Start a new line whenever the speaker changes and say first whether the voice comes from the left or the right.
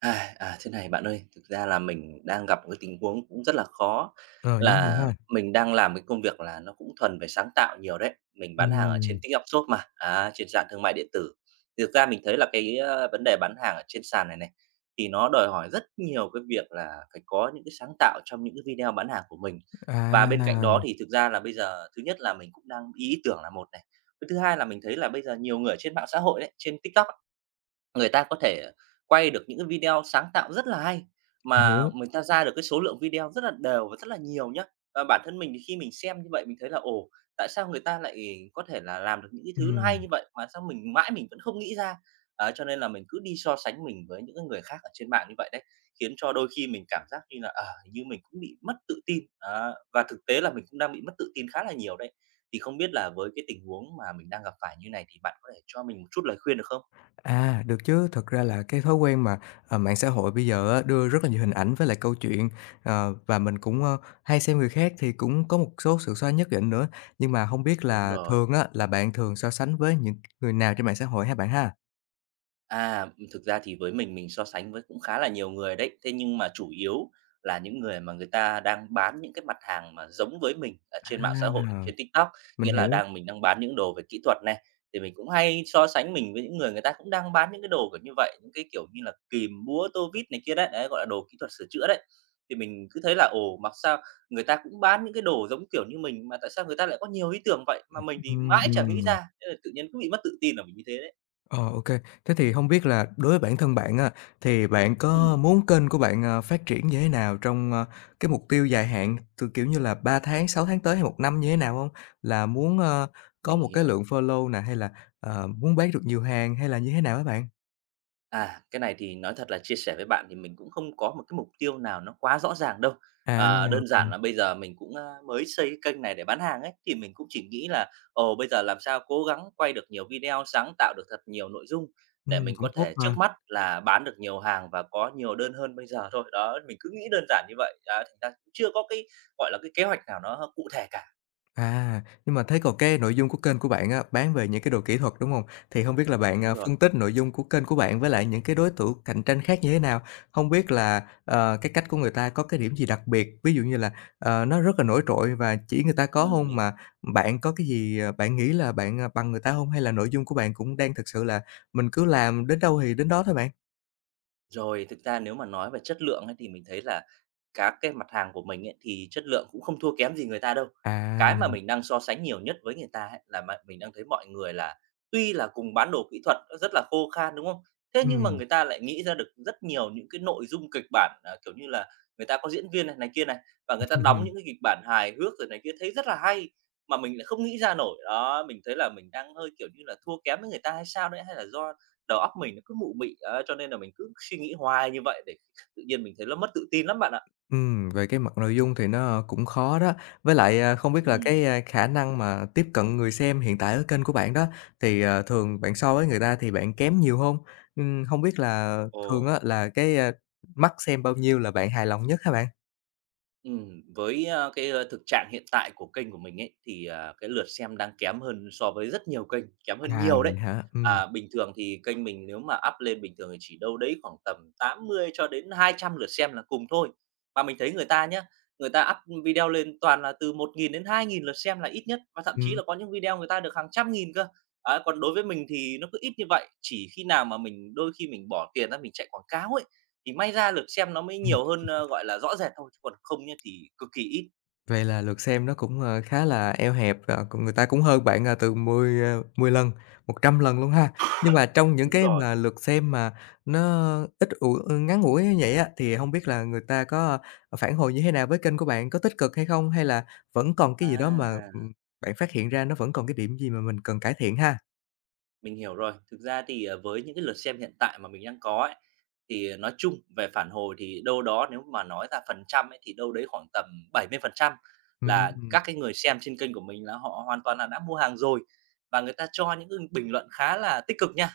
right: À, à, thế này bạn ơi, thực ra là mình đang gặp một cái tình huống cũng rất là khó
left: Rồi, những gì
right: là
left: ha?
right: mình đang làm cái công việc là nó cũng thuần về sáng tạo nhiều đấy, mình bán hàng ở trên
left: Ừm.
right: TikTok Shop mà, a, trên sàn thương mại điện tử. Thì thực ra mình thấy là cái, a, vấn đề bán hàng ở trên sàn này này, thì nó đòi hỏi rất nhiều cái việc là phải có những cái sáng tạo trong những cái video bán hàng của mình. Và bên cạnh
left: À.
right: đó, thì thực ra là bây giờ, thứ nhất là mình cũng đang ý tưởng là một này, cái thứ hai là mình thấy là bây giờ nhiều người ở trên mạng xã hội ấy, trên TikTok á, người ta có thể quay được những cái video sáng tạo rất là hay,
left: Mình
right: mà
left: hiểu.
right: người ta ra được cái số lượng video rất là đều và rất là nhiều nhá. Mà bản thân mình thì khi mình xem như vậy mình thấy là "Ồ, tại sao người ta lại có thể là làm được những cái thứ nó hay
left: Ừm.
right: như vậy mà sao mình mãi mình vẫn không nghĩ ra?" Đấy, cho nên là mình cứ đi so sánh mình với những cái người khác ở trên mạng như vậy đấy, khiến cho đôi khi mình cảm giác như là, ờ, hình như mình cũng bị mất tự tin, đó, và thực tế là mình cũng đang bị mất tự tin khá là nhiều đấy. Thì không biết là với cái tình huống mà mình đang gặp phải như này thì bạn có thể cho mình một chút lời khuyên được không?
left: À, được chứ, thật ra là cái thói quen mà, à, mạng xã hội bây giờ á đưa rất là nhiều hình ảnh với lại câu chuyện, ờ, và mình cũng, a, hay xem người khác thì cũng có một số sự so nhất định nữa. Nhưng mà, hông biết
right: Đúng
left: là
right: rồi.
left: thường á, là bạn thường so sánh với những người nào trên mạng xã hội ha bạn ha?
right: À, ừm, thực ra thì với mình mình so sánh với cũng khá là nhiều người đấy, thế nhưng mà chủ yếu là những người mà người ta đang bán những cái mặt hàng mà giống với mình ở
left: À!
right: trên mạng xã hội, trên TikTok.
left: Mình
right: Nghĩa là
left: hiểu.
right: đang mình đang bán những đồ về kỹ thuật này, thì mình cũng hay so sánh mình với những người người ta cũng đang bán những cái đồ kiểu như vậy, những cái kiểu như là kìm, búa, tô vít này kia đấy, đấy, gọi là đồ kỹ thuật sửa chữa đấy. Thì mình cứ thấy là, ồ, mặc sao người ta cũng bán những cái đồ giống kiểu như mình mà tại sao người ta lại có nhiều ý tưởng vậy mà mình thì
left: Ừm,
right: mãi
left: ừm,
right: chẳng nghĩ
left: ừm.
right: ra, thế là tự nhiên cứ bị mất tự tin là mình như thế đấy.
left: Ờ, ô kê. Thế thì hông biết là đối với bản thân bạn á thì bạn có
right: Ừm.
left: muốn kênh của bạn, ờ, phát triển như thế nào trong, a, cái mục tiêu dài hạn t kiểu như là, 3 tháng, 6 tháng tới hay 1 năm như thế nào hông? Là muốn, ơ, có
right: Mình
left: một cái
right: hiểu.
left: lượng follow nè, hay là, ờ, muốn bán được nhiều hàng hay là như thế nào hả bạn?
right: À, cái này thì nói thật là chia sẻ với bạn thì mình cũng không có một cái mục tiêu nào nó quá rõ ràng đâu.
left: À,
right: Ờ,
left: ô
right: đơn
left: kê.
right: giản là bây giờ mình cũng, a, mới xây cái kênh này để bán hàng ấy, thì mình cũng chỉ nghĩ là, ồ, bây giờ làm sao cố gắng quay được nhiều video, sáng tạo được thật nhiều nội dung để
left: Ừm,
right: mình
left: cũng
right: có
left: tốt
right: thể
left: mà.
right: trước mắt là bán được nhiều hàng và có nhiều đơn hơn bây giờ thôi. Đó, mình cứ nghĩ đơn giản như vậy, à, thành ra cũng chưa có cái, gọi là, cái kế hoạch nào nó h cụ thể cả.
left: À, nhưng mà thấy còn cái nội dung của kênh của bạn á, bán về những cái đồ kỹ thuật, đúng hông? Thì hông biết là bạn,
right: Đúng
left: ờ,
right: rồi.
left: phân tích nội dung của kênh của bạn với lại những cái đối thủ cạnh tranh khác như thế nào? Hông biết là, ờ, cái cách của người ta có cái điểm gì đặc biệt? Ví dụ như là, ờ, nó rất là nổi trội và chỉ người ta có
right: Ừm,
left: hông
right: mình
left: mà bạn có cái gì, ờ, bạn nghĩ là bạn, ờ, bằng người ta hông? Hay là nội dung của bạn cũng đang thực sự là mình cứ làm đến đâu thì đến đó thôi bạn?
right: Rồi, thực ra nếu mà nói về chất lượng ấy, thì mình thấy là các cái mặt hàng của mình ấy, thì chất lượng cũng không thua kém gì người ta đâu.
left: À.
right: Cái mà mình đang so sánh nhiều nhất với người ta ấy, là m mình đang thấy mọi người là tuy là cùng bán đồ kỹ thuật, nó rất là khô khan, đúng không? Thế nhưng mà
left: Ừm.
right: người ta lại nghĩ ra được rất nhiều những cái nội dung kịch bản, à, kiểu như là, người ta có diễn viên này kia này, và người ta đóng những cái kịch bản hài hước rồi này kia thấy rất là hay, mà mình lại không nghĩ ra nổi. Đó, mình thấy là mình đang hơi, kiểu như là, thua kém với người ta hay sao đấy, hay là do đầu óc mình nó cứ mụ mị, đấy, cho nên là mình cứ suy nghĩ hoài như vậy để tự nhiên mình thấy nó mất tự tin lắm bạn ạ.
left: Ừm, về cái mặt nội dung thì nó cũng khó đó. Với lại, à, không biết là
right: Ừm.
left: cái, a, khả năng mà tiếp cận người xem hiện tại ở kênh của bạn đó thì, ờ, thường bạn so với người ta thì bạn kém nhiều hông? Ừm, hông biết là thường
right: Ồ.
left: á, là cái, a, mắt xem bao nhiêu là bạn hài lòng nhất hả bạn?
right: Ừm, với, a, cái, a, thực trạng hiện tại của kênh của mình ấy, thì, à, cái lượt xem đang kém hơn so với rất nhiều kênh, kém hơn
left: À,
right: nhiều đấy.
left: vậy hả? Ừm.
right: À, bình thường thì kênh mình nếu mà up lên bình thường thì chỉ đâu đấy khoảng tầm 80-200 lượt xem là cùng thôi. Và mình thấy người ta nhá, người ta up video lên toàn là từ 1.000-2.000 lượt xem là ít nhất, và thậm chí
left: Ừm.
right: là có những video người ta được hàng trăm nghìn cơ. À, còn đối với mình thì nó cứ ít như vậy, chỉ khi nào mà mình đôi khi mình bỏ tiền ra mình chạy quảng cáo ấy, thì may ra lượt xem nó mới
left: Ừm.
right: nhiều hơn, ơ, gọi là, rõ rệt thôi, chứ còn không nhá thì cực kỳ ít.
left: Vậy là lượt xem nó cũng, ờ, khá là eo hẹp và còn người ta cũng hơn bạn, à, từ mười, à mười lần, 100 lần luôn ha. Nhưng mà trong những
right: Đúng
left: cái
right: rồi.
left: mà lượt xem mà nó ít ủi ơ, ngắn ngủi như vậy á thì hông biết là người ta có phản hồi như thế nào với kênh của bạn? Có tích cực hay không, hay là vẫn còn cái gì đó mà,
right: À!
left: ừm, bạn phát hiện ra nó vẫn còn cái điểm gì mà mình cần cải thiện ha?
right: Mình hiểu rồi. Thực ra thì, à, với những cái lượt xem hiện tại mà mình đang có ấy, thì nói chung về phản hồi thì đâu đó nếu mà nói ra phần trăm ấy thì đâu đấy khoảng tầm 70% là
left: Ừm.
right: các cái người xem trên kênh của mình là họ hoàn toàn là đã mua hàng rồi và người ta cho những cái bình luận khá là tích cực nha.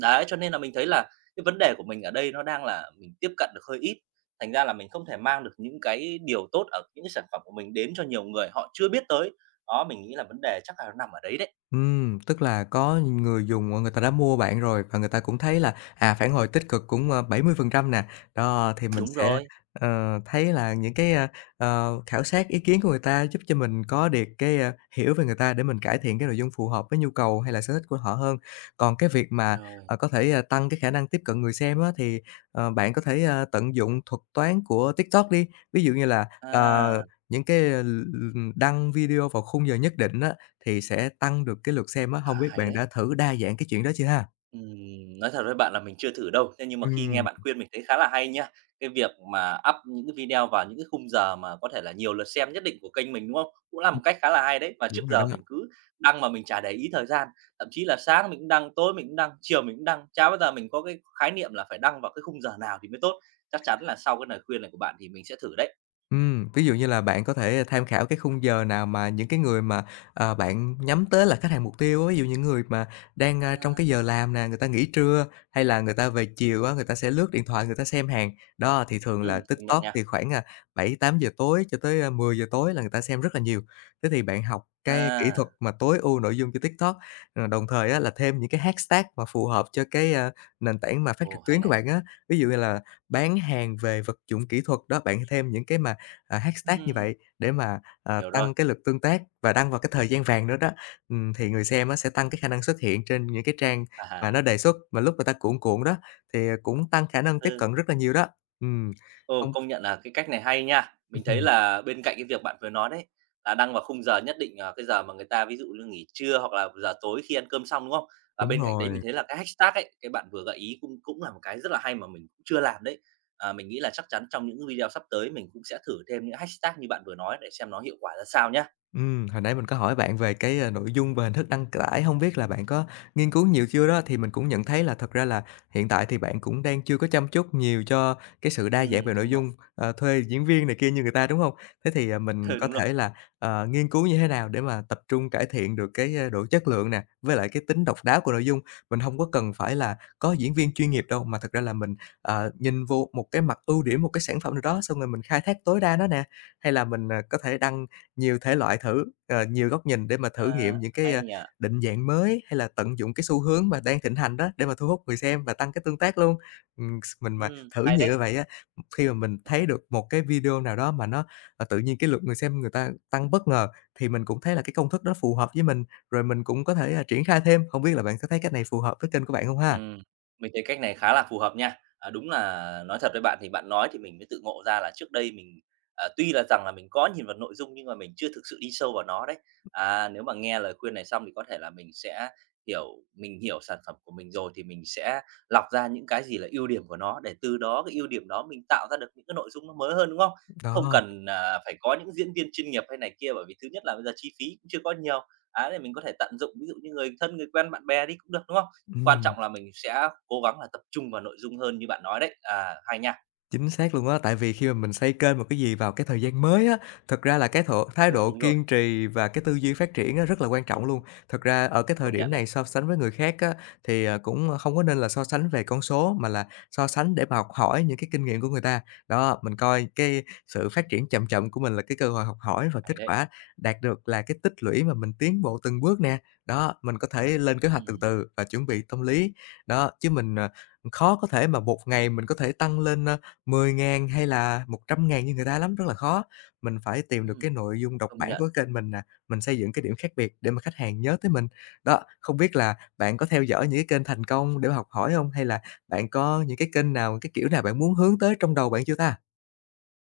right: Đấy, cho nên là mình thấy là cái vấn đề của mình ở đây nó đang là mình tiếp cận được hơi ít, thành ra là mình không thể mang được những cái điều tốt ở những cái sản phẩm của mình đến cho nhiều người họ chưa biết tới. Đó, mình nghĩ là vấn đề chắc là nó nằm ở đấy đấy.
left: Ừm, tức là có người dùng người ta đã mua bạn rồi và người ta cũng thấy là, à, phản hồi tích cực cũng, ơ, 70% nè. Đó, thì mình
right: Đúng
left: sẽ,
right: rồi.
left: ờ, thấy là những cái, a, ờ, khảo sát ý kiến của người ta giúp cho mình có được cái, a, hiểu về người ta để mình cải thiện cái nội dung phù hợp với nhu cầu, hay là sở thích của họ hơn. Còn cái việc mà,
right: Rồi.
left: à, có thể tăng cái khả năng tiếp cận người xem á thì, ờ, bạn có thể, a, tận dụng thuật toán của TikTok đi, ví dụ như là, ờ,
right: À.
left: những cái l l đăng video vào khung giờ nhất định á thì sẽ tăng được cái lượt xem á,
right: À,
left: hông biết
right: hay
left: bạn đã
right: đấy.
left: thử đa dạng cái chuyện đó chưa ha?
right: Ừm, nói thật với bạn là mình chưa thử đâu, thế nhưng mà khi nghe
left: Ừm.
right: bạn khuyên mình thấy khá là hay nha. Cái việc mà up những cái video vào những cái khung giờ mà có thể là nhiều lượt xem nhất định của kênh mình, đúng không? Cũng là
left: Ừm.
right: một cách khá là hay đấy. Và trước
left: Đúng rồi
right: giờ
left: đó.
right: mình cứ đăng mà mình chả để ý thời gian, thậm chí là sáng mình cũng đăng, tối mình cũng đăng, chiều mình cũng đăng, chả bao giờ mình có cái khái niệm là phải đăng vào cái khung giờ nào thì mới tốt. Chắc chắn là sau cái lời khuyên này của bạn thì mình sẽ thử đấy.
left: Ừm, ví dụ như là bạn có thể tham khảo cái khung giờ nào mà những cái người mà, ờ, bạn nhắm tới là khách hàng mục tiêu á, ví dụ như những người mà đang,
right: À
left: a, trong
right: ha.
left: cái giờ làm nè, người ta nghỉ trưa, hay là người ta về chiều á, người ta sẽ lướt điện thoại người ta xem hàng. Đó, thì thường là
right: Ừm, công nhận
left: TikTok
right: nha.
left: thì khoảng, a, 7:00-8:00 tối cho tới, a, 10:00 tối là người ta xem rất là nhiều. Thế thì bạn học cái kỹ thuật
right: À.
left: mà tối ưu nội dung cho TikTok, à, đồng thời á là thêm những cái hashtag mà phù hợp cho cái, a, nền tảng mà phát
right: Ồ,
left: trực
right: hay
left: tuyến của
right: này.
left: bạn á, ví dụ như là bán hàng về vật dụng kỹ thuật đó, bạn thêm những cái mà, à, hashtag như
right: Ừm.
left: vậy để mà, ờ,
right: Hiểu rồi.
left: tăng cái lượt tương tác và đăng vào cái thời gian vàng nữa đó. Ừm, thì người xem á sẽ tăng cái khả năng xuất hiện trên những cái trang
right: À
left: mà
right: ha.
left: nó đề xuất mà lúc mà ta cuộn cuộn đó thì, à, cũng tăng khả năng tiếp
right: Ừ.
left: cận rất là nhiều đó. Ừm.
right: Ồ,
left: Hông
right: công nhận là cái cách này hay nha. Mình thấy là bên cạnh cái việc bạn vừa nói đấy là đăng vào khung giờ nhất định, à, cái giờ mà người ta ví dụ như nghỉ trưa, hoặc là giờ tối khi ăn cơm xong, đúng không? Và
left: Đúng
right: bên cạnh đấy mình
left: rồi.
right: thấy là cái hashtag ấy, cái bạn vừa gợi ý cũng cũng là một cái rất là hay mà mình cũng chưa làm đấy. Ờ, mình nghĩ là chắc chắn trong những video sắp tới mình cũng sẽ thử thêm những hashtag như bạn vừa nói để xem nó hiệu quả ra sao nhá.
left: Ừm, hồi nãy mình có hỏi bạn về cái nội dung về hình thức đăng c tải, hông biết là bạn có nghiên cứu nhiều chưa? Đó, thì mình cũng nhận thấy là thật ra là hiện tại thì bạn cũng đang chưa có chăm chút nhiều cho cái sự đa dạng
right: Ừm,
left: về nội
right: đúng rồi.
left: dung, ờ, thuê diễn viên này kia như người ta, đúng hông? Thế thì, à, mình
right: Ừ,
left: có
right: đúng rồi.
left: thể là, ờ, nghiên cứu như thế nào để mà tập trung cải thiện được cái, a, độ chất lượng nè, với lại cái tính độc đáo của nội dung. Mình hông có cần phải là có diễn viên chuyên nghiệp đâu mà thật ra là mình, ờ, nhìn vô một cái mặt ưu điểm, một cái sản sản phẩm nào đó xong rồi mình khai thác tối đa nó nè, hay là mình, à, có thể đăng nhiều thể loại thử, ờ, nhiều góc nhìn để mà thử
right: À.
left: nghiệm những cái,
right: Hay
left: a,
right: nhỉ.
left: định dạng mới, hay là tận dụng cái xu hướng mà đang thịnh hành đó để mà thu hút người xem và tăng cái tương tác luôn. Ừm, s mình mà
right: Ừm,
left: thử
right: hay
left: nhiều như
right: đấy.
left: vậy á, ừm, khi mà mình thấy được một cái video nào đó mà nó, à, tự nhiên cái lượt người xem người ta tăng bất ngờ thì mình cũng thấy là cái công thức đó phù hợp với mình, rồi mình cũng có thể triển khai thêm. Hông biết là bạn có thấy cái này phù hợp với kênh của bạn hông ha?
right: Ừm. Mình thấy cách này khá là phù hợp nha. À, đúng là, nói thật với bạn thì bạn nói thì mình mới tự ngộ ra là trước đây mình, à, tuy là rằng là mình có nhìn vào nội dung, nhưng mà mình chưa thực sự đi sâu vào nó đấy. À, nếu mà nghe lời khuyên này xong thì có thể là mình sẽ hiểu mình hiểu sản phẩm của mình rồi thì mình sẽ lọc ra những cái gì là ưu điểm của nó, để từ đó cái ưu điểm đó mình tạo ra được những cái nội dung nó mới hơn, đúng không? Không
left: Đó.
right: cần, à, phải có những diễn viên chuyên nghiệp hay này kia, bởi vì thứ nhất là bây giờ chi phí cũng chưa có nhiều. Đấy, thì mình có thể tận dụng ví dụ như người thân, người quen bạn bè đi cũng được, đúng không? Quan
left: Ừm.
right: trọng là mình sẽ cố gắng là tập trung vào nội dung hơn như bạn nói đấy. À, hay nha!
left: Chính xác luôn á, tại vì khi mà mình xây kênh một cái gì vào cái thời gian mới á, thực ra là cái độ thái
right: Ừ,
left: độ
right: đúng rồi.
left: kiên trì và cái tư duy phát triển á, rất là quan trọng luôn. Thật ra ở cái thời
right: Công
left: điểm
right: nhận này.
left: này, so sánh với người khác á, thì, ờ, cũng không có nên là so sánh về con số, mà là so sánh để mà học hỏi những cái kinh nghiệm của người ta. Đó, mình coi cái sự phát triển chậm chậm của mình là cái cơ hội học hỏi, rồi
right: Hay
left: kết
right: đấy.
left: quả đạt được là cái tích lũy mà mình tiến bộ từng bước nè. Đó, mình có thể lên kế hoạch từ
right: Ừm.
left: từ và chuẩn bị tâm lý, đó, chứ mình, à, khó có thể mà một ngày mình có thể tăng lên, a, 10.000 hay là 100.000 như người ta lắm, rất là khó. Mình phải tìm được
right: Ừm.
left: cái nội dung độc
right: Công
left: bản
right: nhận.
left: của kênh mình nè, mình xây dựng cái điểm khác biệt để mà khách hàng nhớ tới mình. Đó, không biết là bạn có theo dõi những cái kênh thành công để mà học hỏi hông, hay là bạn có những cái kênh nào, cái kiểu nào bạn muốn hướng tới trong đầu bạn chưa ta?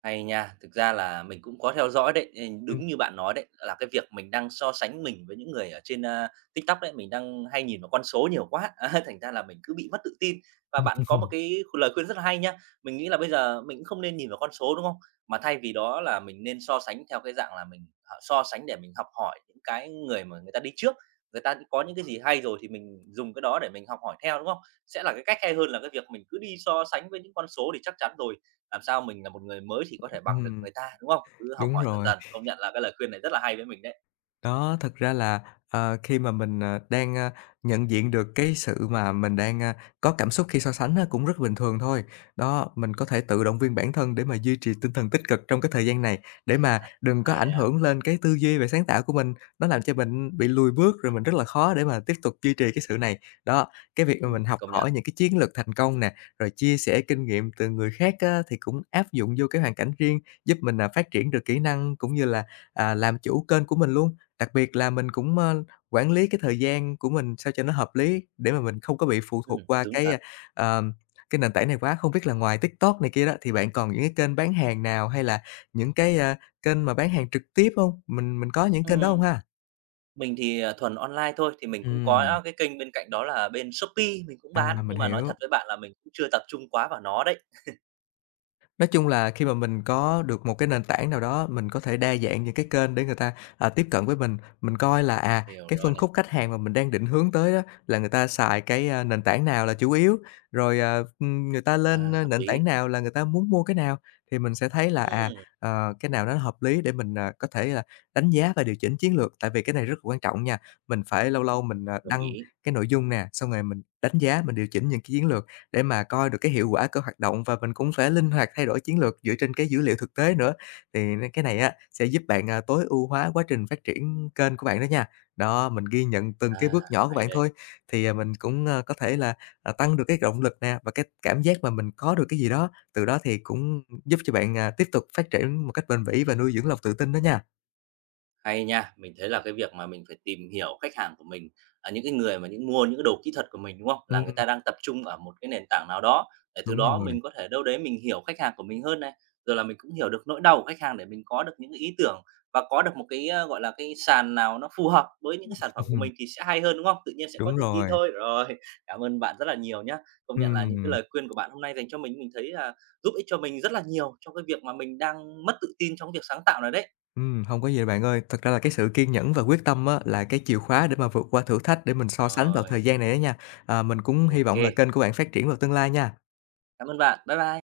right: Hay nha. Thực ra là mình cũng có theo dõi đấy. Ừm,
left: Ừm.
right: đúng như bạn nói đấy, là cái việc mình đang so sánh mình với những người ở trên, a, TikTok đấy, mình đang hay nhìn vào con số nhiều quá, a, thành ra là mình cứ bị mất tự tin. Và bạn có một cái lời khuyên rất là hay nhá, mình nghĩ là bây giờ mình cũng không nên nhìn vào con số, đúng không? Mà thay vì đó là mình nên so sánh theo cái dạng là mình, à, so sánh để mình học hỏi cái người mà người ta đi trước, người ta có những cái gì hay rồi thì mình dùng cái đó để mình học hỏi theo, đúng không? Sẽ là cái cách hay hơn là cái việc mình cứ đi so sánh với những con số, thì chắc chắn rồi, làm sao mình là một người mới thì có thể bằng được
left: Ừm.
right: người ta, đúng không? Cứ học
left: Đúng
right: hỏi dần
left: rồi.
right: dần, công nhận là cái lời khuyên này rất là hay với mình đấy.
left: Đó, thực ra là, ờ, khi mà mình, ờ, đang, a, nhận diện được cái sự mà mình đang, a, có cảm xúc khi so sánh á, cũng rất bình thường thôi. Đó, mình có thể tự động viên bản thân để mà duy trì tinh thần tích cực trong cái thời gian này để mà đừng có
right: À,
left: ảnh
right: vậy à.
left: hưởng lên cái tư duy và sáng tạo của mình, nó làm cho mình bị lùi bước, rồi mình rất là khó để mà tiếp tục duy trì cái sự này. Đó, cái việc mà
right: Ừm,
left: mình học
right: công nhận.
left: hỏi những cái chiến lược thành công nè, rồi chia sẻ kinh nghiệm từ người khác á thì cũng áp dụng vô cái hoàn cảnh riêng, giúp mình, à, phát triển được kỹ năng cũng như là, à, làm chủ kênh của mình luôn, đặc biệt là mình cũng, ơ, quản lý cái thời gian của mình sao cho nó hợp lý để mà mình không có bị phụ
right: Ừm,
left: thuộc qua
right: đúng
left: cái,
right: thật.
left: a, ờ, cái nền tảng này quá. Không biết là ngoài TikTok này kia đó, thì bạn còn những cái kênh bán hàng nào hay là những cái, a, kênh mà bán hàng trực tiếp hông? Mình mình có những kênh đó hông
right: Ừm.
left: ha?
right: Mình thì, à, thuần online thôi, thì mình cũng
left: Ừm.
right: có cái kênh bên cạnh đó là bên Shopee mình cũng
left: À,
right: bán,
left: mình
right: nhưng mà nói
left: hiểu.
right: thật với bạn là mình cũng chưa tập trung quá vào nó đấy.
left: Nói chung là khi mà mình có được một cái nền tảng nào đó, mình có thể đa dạng những cái kênh để người ta, à, tiếp cận với mình. Mình coi là, à,
right: Hiểu
left: cái
right: rồi
left: phân
right: này.
left: khúc khách hàng mà mình đang định hướng tới á là người ta xài cái, a, nền tảng nào là chủ yếu, rồi, à, ừm, người ta lên,
right: À,
left: a,
right: hợp
left: nền
right: lý.
left: tảng nào là người ta muốn mua cái nào, thì mình sẽ thấy là, à,
right: Ừm.
left: ờ, cái nào nó hợp lý để mình, à, có thể là đánh giá và điều chỉnh chiến lược, tại vì cái này rất quan trọng nha. Mình phải lâu lâu mình, à,
right: Đồng
left: đăng
right: ý.
left: cái nội dung nè, xong rồi mình đánh giá, mình điều chỉnh những cái chiến lược để mà coi được cái hiệu quả của hoạt động, và mình cũng phải linh hoạt thay đổi chiến lược dựa trên cái dữ liệu thực tế nữa, thì n cái này á sẽ giúp bạn, à, tối ưu hóa quá trình phát triển kênh của bạn đó nha. Đó, mình ghi nhận từng cái
right: À,
left: bước nhỏ của
right: hay
left: bạn
right: đây.
left: thôi thì mình cũng, a, có thể là, à, tăng được cái động lực nè và cái cảm giác mà mình có được cái gì đó, từ đó thì cũng giúp cho bạn, à, tiếp tục phát triển một cách bền bỉ và nuôi dưỡng lòng tự tin đó nha.
right: Hay nha. Mình thấy là cái việc mà mình phải tìm hiểu khách hàng của mình, à, những cái người mà những mua cái đồ kỹ thuật của mình, đúng không? Là người
left: Ừm.
right: ta đang tập trung ở một cái nền tảng nào đó, để từ
left: Đúng
right: đó
left: rồi.
right: mình có thể đâu đấy mình hiểu khách hàng của mình hơn này, rồi là mình cũng hiểu được nỗi đau của khách hàng để mình có được những cái ý tưởng và có được một cái, a, gọi là, cái sàn nào nó phù hợp với những
left: Ừm.
right: cái sản phẩm của mình thì sẽ hay hơn, đúng không? Tự nhiên sẽ có
left: Đúng
right: tự tin
left: rồi.
right: thôi. Rồi, cảm ơn bạn rất là nhiều nhá. Công nhận là những cái
left: Ừm.
right: lời khuyên của bạn hôm nay dành cho mình, mình thấy là giúp ích cho mình rất là nhiều trong cái việc mà mình đang mất tự tin trong cái việc sáng tạo này đấy.
left: Ừm, hông có gì đâu bạn ơi, thật ra là cái sự kiên nhẫn và quyết tâm á là cái chìa khóa để mà vượt qua thử thách để mình so sánh vào
right: Rồi.
left: thời gian này đó nha. À, mình cũng hy vọng là
right: OK.
left: kênh của bạn phát triển vào tương lai nha.
right: Cảm ơn bạn, bye bye!